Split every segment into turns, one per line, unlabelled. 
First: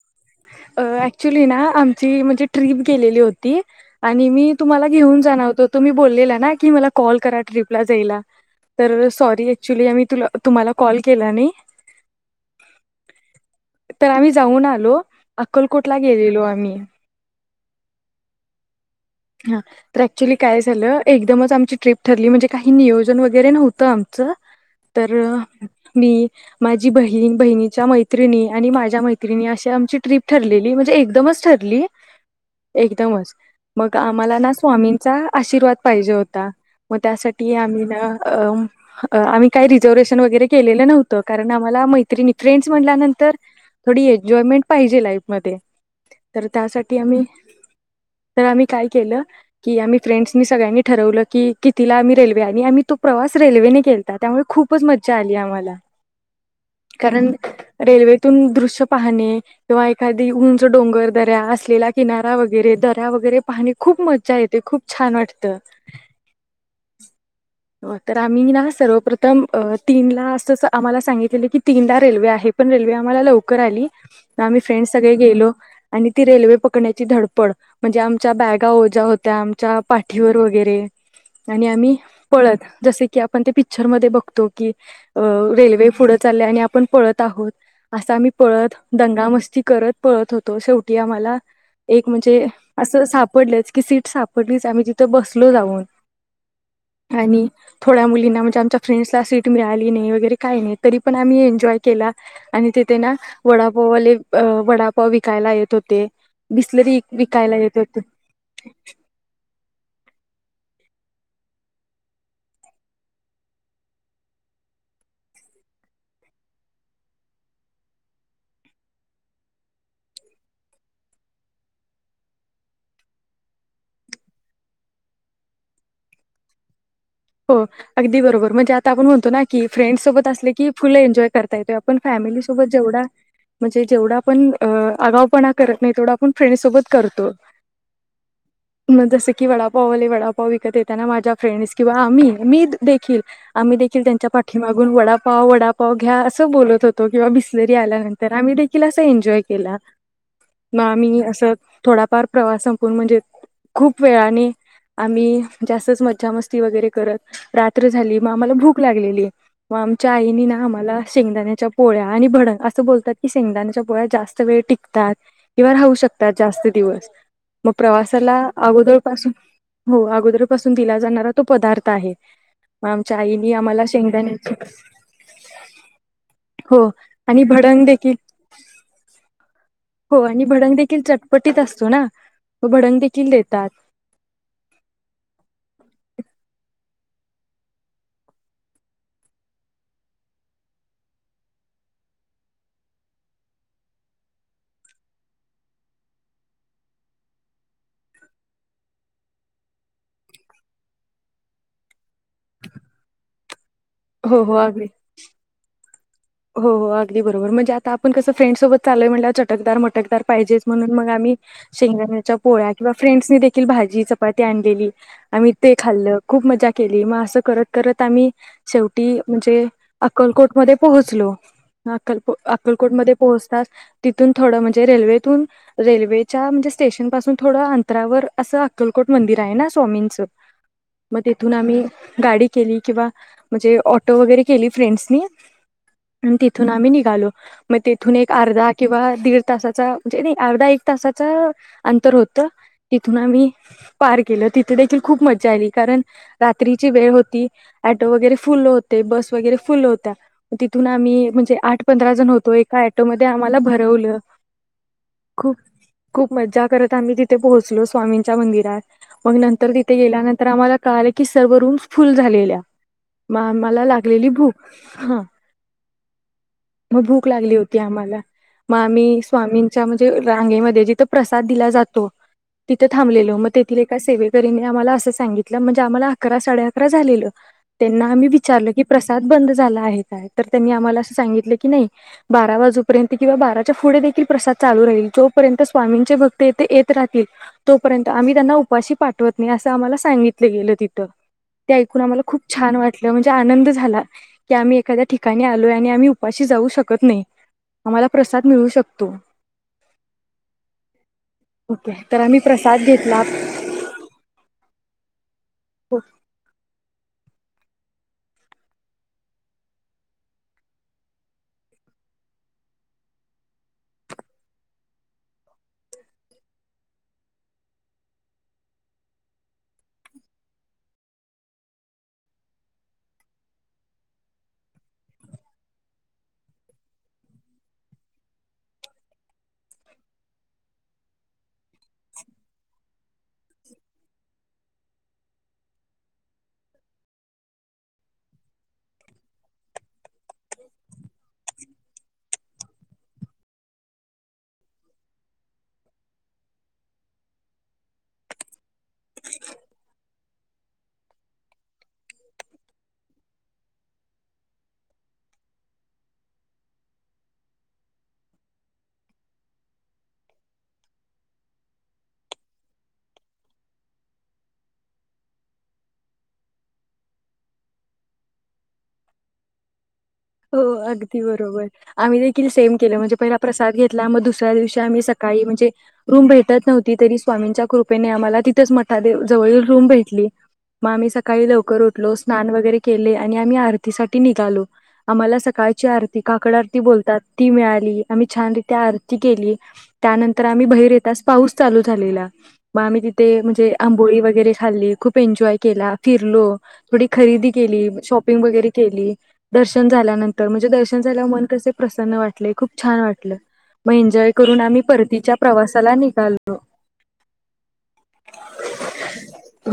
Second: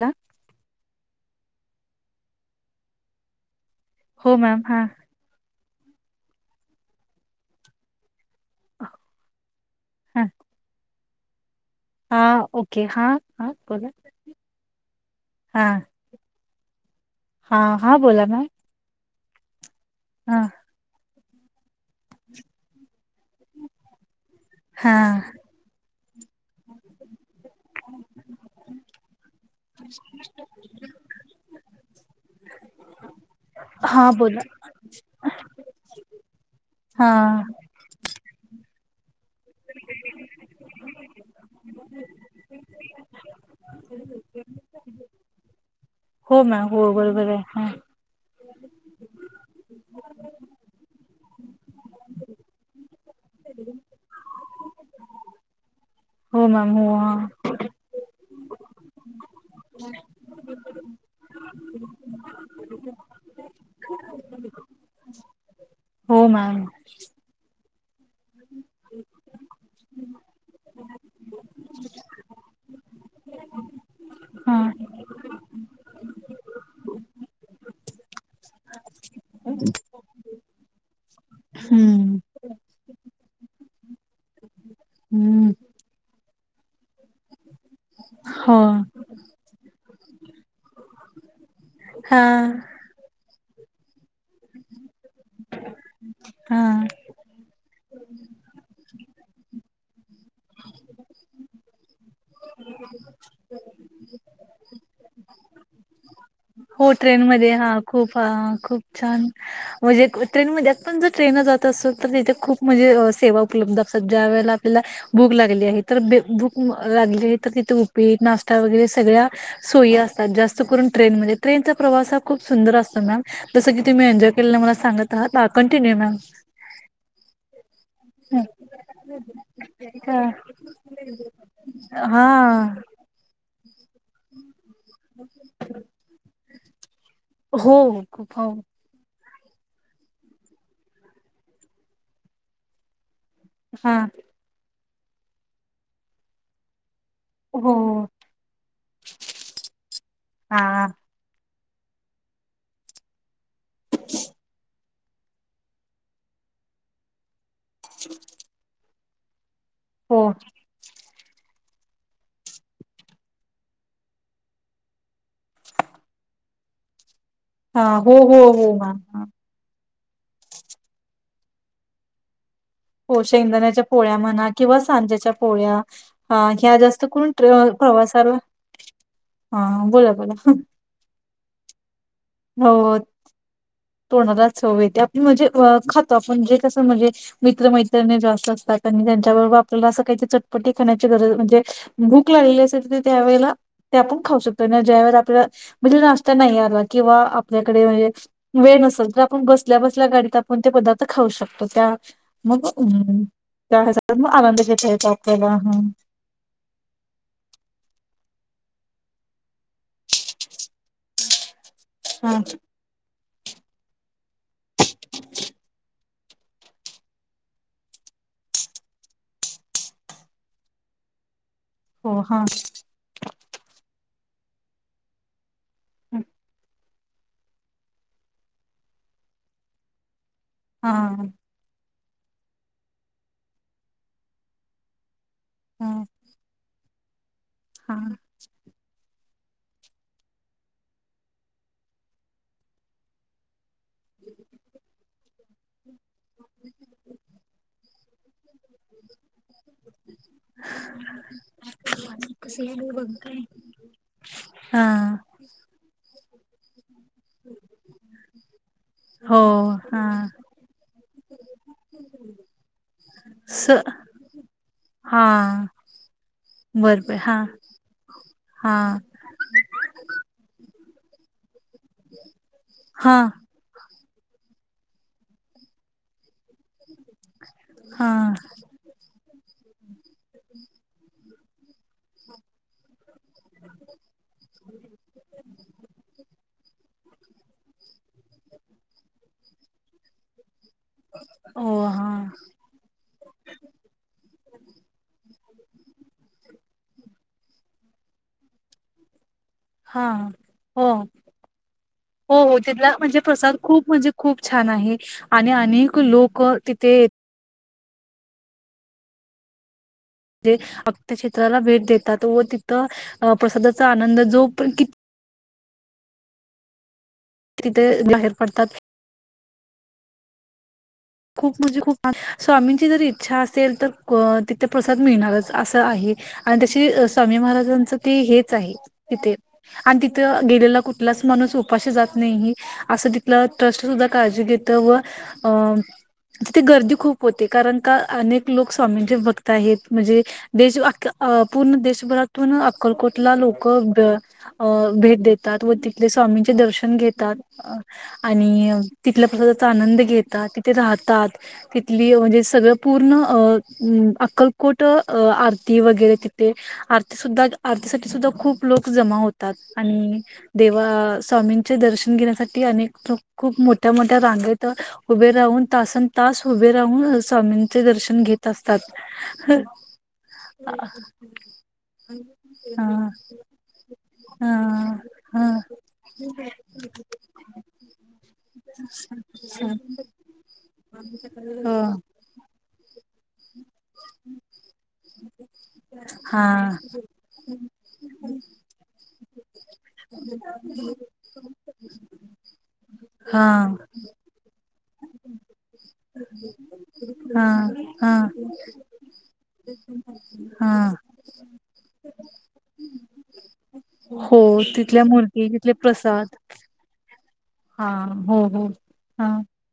ह
ऍक्च्युली ना आमची म्हणजे ट्र्रीप गेलेली होती आणि
हो
मी
मॅम हां
तुम्हाला घेऊन जाणवतो तुम्ही बोललेला ना की मला कॉल करा ट्रीपला जायला तर सॉरी ऍक्च्युली आम्ही तु तुम्हाला कॉल केलाने
हा ओके हा, हा बोला.
तर आम्ही जाऊन आलो अक्कलकोटला गेले. गेलो आम्ही.
हा, हा बोला मॅमं.
हा! त ऍक्च्युअली काय झालं. एकदमच आमची ट्रिप ठरली म्हणजे काही नियो वैगरे नव्हतं आमंच. तर
हां
मी माझी बहीण, बहिणीच्या मैत्रिणी, आणि माझ्या मैत्रिणी, अशी आमची ट्रीप ठरलेली म्हणजे एकदमच ठरली एकदमच. मग
हां
आम्हाला
बोला
ना स्वामींचा आशीर्वाद, पाहिजे होता मग
हां
त्यासाठी आम्ही ना अ आम्ही काही रिझर्वेशन वगैरे केलेलं नव्हतं, कारण आम्हाला मैत्रिणी फ्रेंडस म्हणल्यानंतर थोडी एन्जॉयमेंट पाहिजे लाईफमध्ये,
हो
तर
मॅम हो
त्यासाठी आम्ही
बरोबर आहे हां
तर आम्ही काय केलं की आम्ही फ्रेंड्सनी सगळ्यांनी ठरवलं की, की तिला आम्ही रेल्वे आणि आम्ही तो प्रवास रेल्वेने केलता, त्यामुळे खूप खूपच मज्जा आली, आम्हाला.
हो मॅम हो हा
तुम दृश्य पाहने किंवा एखादी उंच डोंगर, दऱ्या असलेला किनारा, वगैरे दर वैगेरे पाहने खूप मजा येते, खूप छान छान वाटतं.
हो मॅम.
तर आम्ही ना सर्वप्रथम अ तीनला असस आम्हाला सांगितलेलं की तीनला रेल्वे आहे, पण रेल्वे आम्हाला लवकर आली, आम्ही
हां
फ्रेंड सगळे गेलो आणि ती रेल्वे पकडण्याची धडपड म्हणजे आमच्या बॅगा ओझ्या होत्या आमच्या पाठीवर वगैरे, आणि आम्ही
हम्म
पळत जसे की आपण ते पिक्चरमध्ये बघतो. की
हम्म
रेल्वे पुढ चालले आणि आपण पळत आहोत, असा आम्ही
हो
पळत दंगा मस्ती करत पळत होतो, शेवटी आम्हाला एक
हां
म्हणजे सापडलच की, सीट सापडलीच आमी तिथं बस लो जाऊन
हां
आणि थोड्या मुलींना म्हणजे आमच्या फ्रेंड्सला सीट मिळाली नाही वगैरे काही नाही, तरी पण आम्ही एन्जॉय केला, आणि तिथे ना वडापाववाले वडापाव विकायला येत होते.
हो
बिसलेरी
ट्रेनमध्ये
विकायला
हा
येत होते
खूप हा. खूप छान. म्हणजे ट्रेनमध्ये पण जर ट्रेनला जात असेल तर तिथे खूप म्हणजे सेवा उपलब्ध असतात. ज्या वेळेला आपल्याला भूक लागली आहे, तर भूक लागली आहे तर तिथे उपीट, नाश्ता वगैरे सगळ्या सोयी असतात. जास्त करून ट्रेनमध्ये. ट्रेनचा प्रवास हा खूप सुंदर असतो मॅम. जसं की तुम्ही एन्जॉय केलेला मला सांगत आहा. Continue ma'am.
हो अगदी बरोबर. म्हणजे आता आपण म्हणतो ना की, फ्रेंडसोबत असले की फुल एन्जॉय करता येतो. आपण
हा
फॅमिलीसोबत जेवढा म्हणजे जेवढा आपण आगाऊपणा करत नाही तेवढा आपण फ्रेडसोबत करतो,
हो हो खूप हो
म जसं की की वडापाववाले वडापाव विकत येताना माझ्या फ्रेंडस किंवा आम्ही, मी देखील आम्ही
हा
देखील त्यांच्या पाठीमाग गुनं वडापाव, वडापाव घ्या असं बोलत होत किंवा बिसलेरी
हो
आल्यानंतर आम्ही देखील असं एन्जॉय केला.
हा
मग आम्ही असं, थोडाफार प्रवास संपून म्हणजे खूप वेळाने, आम्ही, जास्तच मज्जा मस्त ती वगैरे करत. रात्र झाली. मग आम्हाला भूक लागलेली [unintelligible] मग आमच्या
हो
आईनी ना आम्हाला शेंगदाण्याच्या पोळ्या आणि भंडग. असं बोलतात की, शेंगदाण्याच्या पोळ्या जास्त वेळ टिकतात. किंवा राहू शकतात जास्त दिवस. मग
हा हो
प्रवासाला
हो हो मॅम
अगोदर
हा.
पासून हो अगोदर पासून दिला जाणार तो पदार्थ आहे.
हो,
आम्हाला
शेगंदाण्याच्या पोळ्या म्हणा
शेंगदाण्याची
किंवा सांज्याच्या पोळ्या. ह्या
हो
जास्त करून
आणि भडंग देखील
प्रवासाला, अ
हो आणि भंडग देखील चटपटीत असतो ना. व भंडग देखील देतात.
तोडाला चव येतीया, आपण म्हणजे खातो आपण जे कसं म्हणजे मित्र मैत्रिणी जास्त असतात. आणि त्यांच्याबरोबर आपल्याला असं काहीत चटपटी खाण्याची गरज म्हणजे भूक लागलेली असते तर त्यावेेळेला ते आपण खाऊ शकतो. ज्या वेळे आपल्याला म्हणजे नाश्ता नाही आला किंवा आपल्याकडे म्हणजे वेळ नसेल तर आपण बसल्या बसल्या गाडीत आपण ते पदार्थ खाऊ शकतो. त्या मग त्या हेचा मग
हो हो
आनंद
अगदी
घेता येतो आपल्याला. हं,
हो, हो अगदी बरोबर म्हणजे आता आपण कसं फ्रेंडसोबत चालोय म्हटल्यावर चटकदार मटकदार पाहिजेच. म्हणून मग आम्ही
ह
शेंगदाण्याच्या पोळ्या किंवा फ्रेंड्सने देखील भाजी चपाती आणलेली. आम्ही ते खाल्ल खूप मज्जा केली. मग असं करत करत आम्ही शेवटी म्हणजे अक्कलकोटमध्ये पोहचलो.
हो
अक्कलकोट
हा
अक्कलकोटमध्ये पोहोचताच तिथून थोडं म्हणजे रेल्वे तून
हा
रेल्वेच्या म्हणजे स्टेशन पासून थोडं अंतरावर असं अक्कलकोट मंदिर आहे ना स्वामींचं मग
हा
तेथून आम्ही गाडी केली किंवा, म्हणजे ऑटो वगैरे केली फ्रेंडसनी
हा
[inaudible] तिथून आम्ही निघालो. मग तेथून
हा
एक अर्धा किंवा, दीड तासाचं म्हणजे अर्धा एक तसा अंतर होत, तिथून आम्ही पार केल तिथे देखील खूप मज्जा आली कारण रात्रीची वेळ होती. फुलं होते बस वगैरे फुलं होत्या. तिथून आम्ही म्हणजे आठ पंधरा जण होतो, एका ऍटोमध्ये आम्हाला भरवलं, खूप खूप मज्जा करत आम्ही तिथे पोहोचलो स्वामींच्या मंदिरात. मग
हो
नंतर तिथे
हा
गेल्यानंतर आम्हा कळाले की सर्व रूम्स फुल झालेल्या.
स
मला लागलेली भूक हा. मग
बरोबर
भूक
हा
लागली होती आम्हाला मग
हा
आम्ही स्वामींच्या रांगेमध्ये जिथं प्रसाद दिला जातो. तिथं
हा
थांबलो म तेथे सेवेकरीनी आम्हाला असं सांगितलं म्हणजे आम्हाला अकरा साडे झालेलं त्यांना
हा
आम्ही विचारलं की प्रसाद बंद झाला आहे. त्यांनी आम्हाला सांगितलं की बारा वाजूपर्यंत किंवा, बाराच्या पुढे देखील प्रसाद चालू राहील, जोपर्यंत स्वामींचे भक्त येथे येत राहतील तोपर्यंत, आम्ही त्यांना उपाशी पाठवत नाही. आम्हाला सांगितले. ते
हो
ऐकून
हा
आम्हाला खूप छान वाटल म्हणजे आनंद झाला, की आम्ही एखाद्या आलो आणि आम्ही उपाशी जाऊ शकतं नाही. आम्हाला प्रसाद मिळू शकतो.
हा हो
ओके तर
हो
आम्ही
हो
प्रसाद
तिथला म्हणजे
घेतला
प्रसाद खूप म्हणजे खूप छान आहे आणि अनेक लोक तिथे म्हणजे अन्न क्षेत्राला भेट देतात व तिथं प्रसादाचा आनंद जो पण किती? तिथे बाहेर पडतात. खूप म्हणजे खूप स्वामींची जर इच्छा असेल तर तिथे प्रसाद मिळणारच असं आहे आणि तशी खूप खूप म्हणजे खूप स्वामी महाराजांच ते हेच आहे तिथे आणि तिथं गेलेला कुठलाच माणूस उपाशी जात नाही असं तिथलं ट्रस्ट सुद्धा काळजी घेत व अ तिथे गर्दी खूप होते कारण का अनेक लोक स्वामींचे भक्त आहेत म्हणजे देश अ पूर्ण देशभरातून अक्कलकोटला लोक भेट देतात व तिथले स्वामींचे दर्शन घेतात आणि तिथल्या प्रसादाचा आनंद घेतात. राहतात तिथली म्हणजे सगळं पूर्ण अ अक्कलकोट अ आरती वगैरे तिथे आरती सुद्धा आरतीसाठी सुद्धा खूप लोक जमा होतात आणि देवा स्वामींचे दर्शन घेण्यासाठी अनेक खूप मोठ्या मोठ्या रांगेत उभे राहून तासन तास उभे राहून स्वामींचे दर्शन घेत असतात.
हो अगदी बरोबर आम्ही देखील सेम केलं,
हा
म्हणजे पहिला प्रसाद घेतला, मग दुसऱ्या दिवशी
हा
आम्ही सकाळी
हा
म्हणजे रूम भेटत नव्हती तरी स्वामींच्या कृपेने आम्हाला तिथंच मठादेव जवळील रूम भेटली. मग आम्ही सकाळी
हो
लवकर उठलो, स्नान वैगरे केले आणि आम्ही आरती साठी निघालो. आम्हाला सकाळची आरती
हा
काकड आरती बोलतात ती मिळाली. आम्ही छान रित्या आरती केली. त्यानंतर आम्ही बाहीर येताच पाऊस चालू झालेला. म आम्ही तिथे म्हणजे
हा
आंबोळी वगैरे खाल्ली खूप खूप एन्जॉय केला. फिरलो, थोडे
हा
खरेदी केली
हा
शॉपिंग वगैरे केली. दर्शन झाल्यानंतर म्हणजे
हा
दर्शन झाल्या मन कसे प्रसन्न वाटले. खूप छान वाटलं. मग एन्जॉय
हो
करून आम्ही
तिथल्या
परतीच्या
मूर्ती तिथले
प्रवासाला
प्रसाद
निघालो.
हा हो हो हा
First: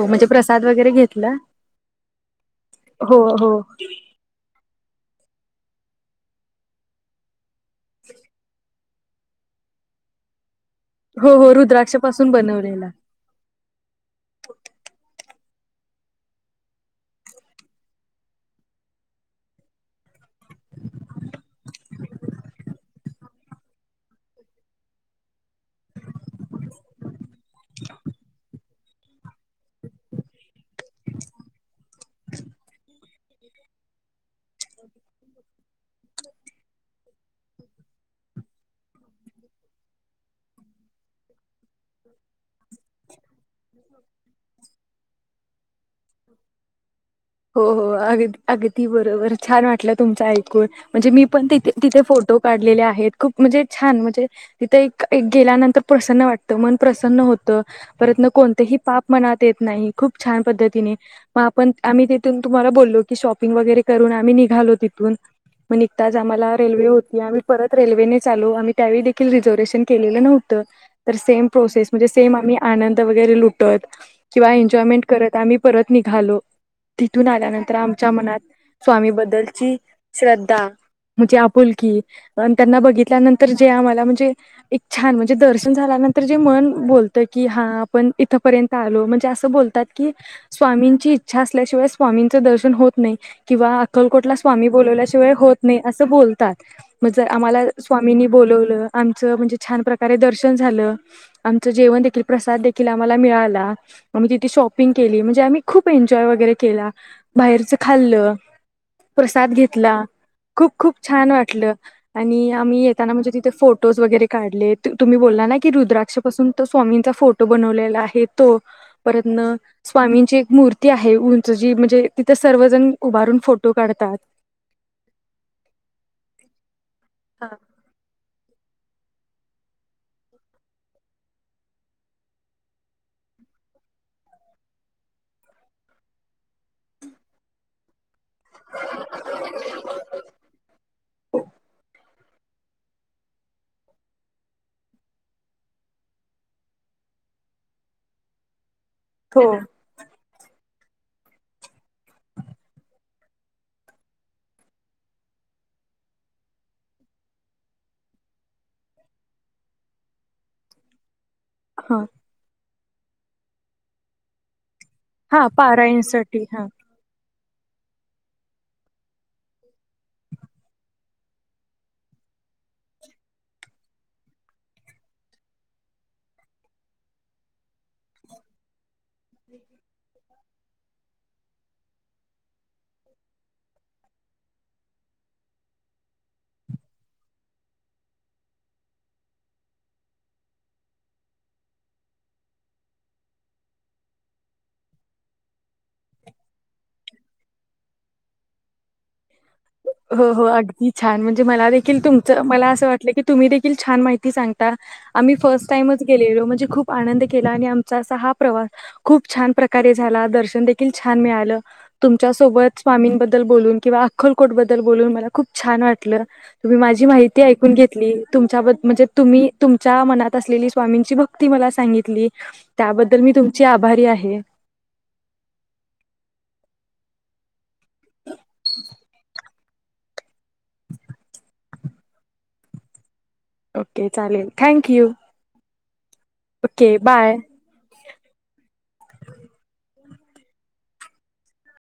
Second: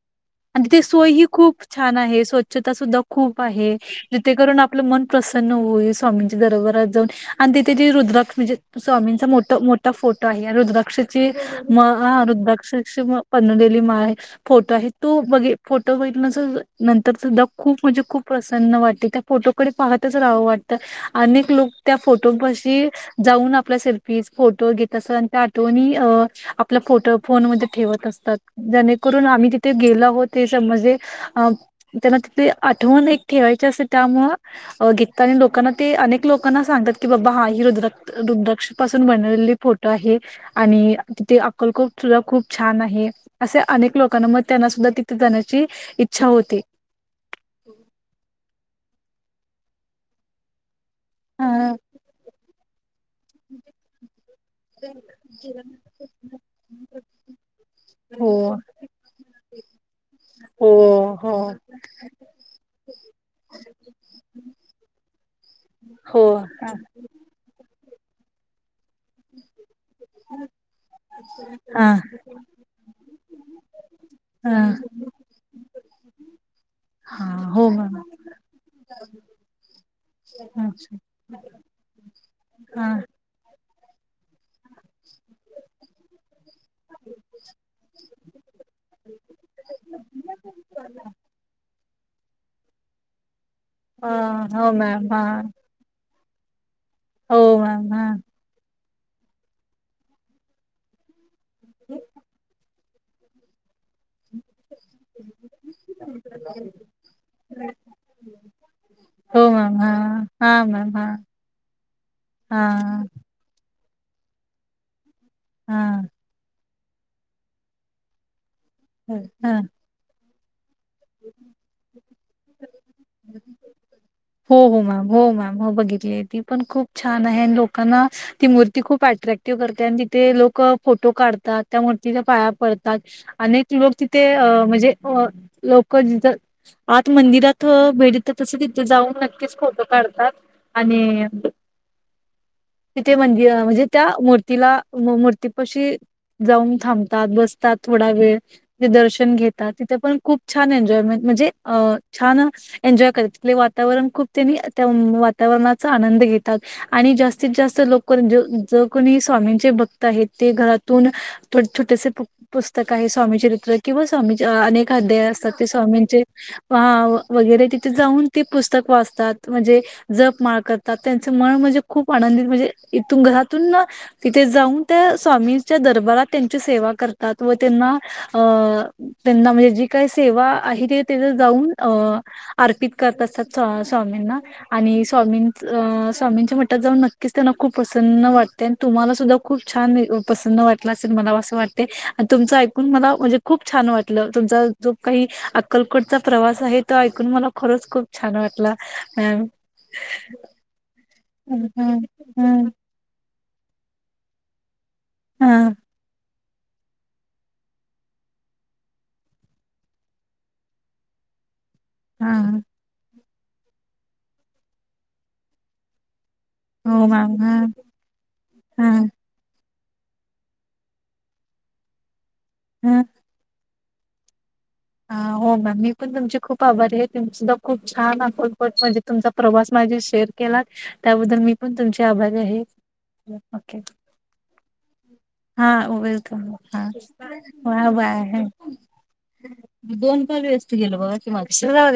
हो म्हणजे प्रसाद
आणि तिथे
वगैरे
सोय हि
घेतला
खूप छान आहे स्वच्छता सुद्धा
हो
खूप
हो
आहे जिथेकरून आपलं मन प्रसन्न होईल स्वामींच्या दरबरात जाऊन आणि तिथे जी रुद्राक म्हणजे त स्वामींचा मोठ मोठा फोटो आहे. या रुद्रा रुद्राक्षाची
हो हो रुद्राक्ष पासून बनवलेला
बनवलेली माळ आहे. फोटो आहेत. तु बघी फोटो बघल्या नंतर सुद्धा खूप म्हणजे खूप प्रसन्न वाटते. त्या फोटोकडे पाहतच रावं वाटत. अनेक लोक त्या फोटो पाशी जाऊन आपल्या सेल्फी फोटो घेत असतात. त्या कोणी अ आपला फोटो फोनमध्ये ठेवत असतात. जेणेकरून आम्ही ति ते गेल हो ते असं म्हणजे त्यांना तिथे आठवण एक ठेवायची असते त्यामुळे घेततात. आणि लोकांना ते अनेक लोकांना सांगतात. की बाबा हा ही रुद्र रुद्राक्ष पासून बनवलेली फोटो आहे. आणि तीथे अक्कलकोटला खूप छान आहे. असे अनेक लोकांना म त्यांना सुद्धा तिथे जाण्याची इच्छा होते.
हो हो आगदी आग ती बरोबर छान वाटलं तुमच ऐकून म्हणजे मी पण तिथे
हा.
तिथे फोटो काढ दिलेले आहेत. खूप म्हणजे छान म्हणजे तिथं एक एक गेल्यानंतर प्रसन्न वाटतं. मन प्रसन्न होतं. परत
हो
कोणतंही पाप मनात येत नाही. खूप छान
हो
पद्धतीने
हो
मग आपण आम्ही तिथून तुम्हाला बोललो की शॉपिंग वगैरे करून आम्ही निघालो तिथून, मग निघताच
हो
आम्हाला
हा
रेल्वे होती. आम्ही परत रेल्वेनेच आलो आम्ही. त्यावेळी देखील रिझर्वेशन केलेलं नव्हतं. तर सेम
हा
प्रोसेस म्हणजे सेम आम्ही आनंद वैगेरे लुटत किंवा
हा
एन्जॉयमेंट करत आम्ही परत निघालो. तिथून
हा. हो
आल्यानंतर
मॅम
आमच्या मनात स्वामी बद्दलची
हा
श्रद्धा म्हणजे आपुलकी अ त्यांना
हा
बघितल्यानंतर जे आम्हाला म्हणजे एक छान म्हणजे दर्शन झाल्यानंतर जे मन बोलत की हा आपण इथपर्यंत आलो म्हणजे असं बोलतात की स्वामींची इच्छा अस् व स्वामींच दर्शन होत नाही. किंवा
अ,
अक्कलकोटला स्वामी
हो मॅम
बोलवल्याशिवाय
हा
होत नाही असं बोल तात म जर
हो
आम्हाला
मॅम हा.
स्वामींनी बोलवलं आमचं म्हणजे छान प्रकारे दर्शन झाल. आमच जेवण देखील प्रसाद- देखील आम्हाला मिळाला. मग मी तिथे शॉपिंग केली, म्हणजे आम्ही खूप एनजॉय- वैगरे केला बाहेरच खाल्ल,
हो
प्रसाद
मॅम हा
घेतला,
हा
खुप
मॅम
खुप
हा
छान वाटलं, आणि आम्ही
हा
येताना म्हणजे तिथे- फोटोज वगैरे काढलेत. तुम्ही बोलला ना की
हा.
रुद्राक्षपासून. तो स्वामींचा फोटो बनवलेला आहे. तो परतन
ह
स्वामींची एक. मूर्ती. ती आहेत, उंच जी म्हणजे तिथंच- सर्वजण उभारून फोटो काढतात.
हो, हो मॅम हो मॅम, हो बघितली ती पण खूप. छान आहे
हा
आणि लोकांना, ती मूर्ती- ती खूप अट्रैक्टिव करते आणि तिथे लोक फोटो काढतात, त्या मूर्तीच्या पाया पडतात, अनेक लोक तिथे म्हणजे लोक जिथ आत मंदिरात भेटतात तस तिथे जाऊन- नक्कीच फोटो काढतात आणि तिथे मंदिरात म्हणजे त्या मूर्तीला, मूर्ती पाशी जाऊन थांबतात, बसतात थोडा वेळ. तिथे दर्शन
हो
घेतात तिथे पण खूप- छान एन्जॉयमेंट म्हणजे अ छान एन्जॉय करतात. वातावरण खूप त्यांनी त्या वातावरणाचा आनंद घेतात आणि जास्तीत जास्त लोक जो कोणी स्वामींचे भक्त आहेत ते घरातून.
हा
छोट-छोटेसे पुस्त सकाळी स्वामी चरित्र किंवा स्वामींची अनेक - अध्याय
हा
असतात ते स्वामींचे
पारायणसाठी हा
वगैरे तिथे जाऊन. ती पुस्तक वाचतात म्हणजे जप माळ कर जात, त्यांच मन म्हणजे खूप आनंदित म्हणजे इथून घरातून तिथे जाऊन त्या स्वामीच्या दरबारात त्यांची सेवा करतात, व त्यांना अ.... त्यांना म्हणजे जी काय- सेवा आहे ते तीथे जाऊन आर्पीत- करत असतात, स्वामींना आणि स्वामीं, स्वामींच्या मटात जाऊन नक्कीच त्यांना खूप प्रसन्न वाटते, आणि तुम्हाला सुद्धा खूप छान प्रसन्न वाटल असेल मला असं वाटते, आणि तुमच ऐकून मला म्हणजे खूप छान वाटलं, तुमचा जो काही अक्कलकोटचा प्रवास आहे तो ऐकून मला- खरच खूप छान वाटला. मॅम.
हो, हो अगदी छान म्हणजे-
हम्म
मला
हम्म
देखील तुमच्, मला
हम्म
असं वाटलं की तुम्ही देखील छान माहिती- सांगता आम्ही फर्स्ट
हा
टाईमच गेलेलो म्हणजे खूप आनंद केला आणि आमचा असा हा प्रवास खूप छान प्रकारे झाला, दर्शन देखील छान मिळालं. तुमच्या
हा.
सोबत स्वामींब द्दल बोलून किंवा अक्कलकोट बद्दल बोलून मला खूप छान वाटलं. तुम्ही माझी
हो मॅम
माहिती
हा
ऐकून घेतली. तुमच्या बद
हा
म्हणजे तुमच्या मनात असलेली स्वामींची भक्ती मला सांगितली त्याबद्दल मी तुमची आभारी आहे.
हं हो मॅम मी पण तुमची खूप आभारी आहे तुमची [unintelligible] खूप छान अक्कलकोट म्हणजे तुमचा प्रवास माझ्याशी शेअर केलात त्याबद्दल मी पण तुमची आभारी आहे.
ओके चालेल थँक यू
होय. हा
ओके बाय.
हा हा बाय [inaudible] दोन पण व्यस्त गेल बघा की माझं [unintelligible]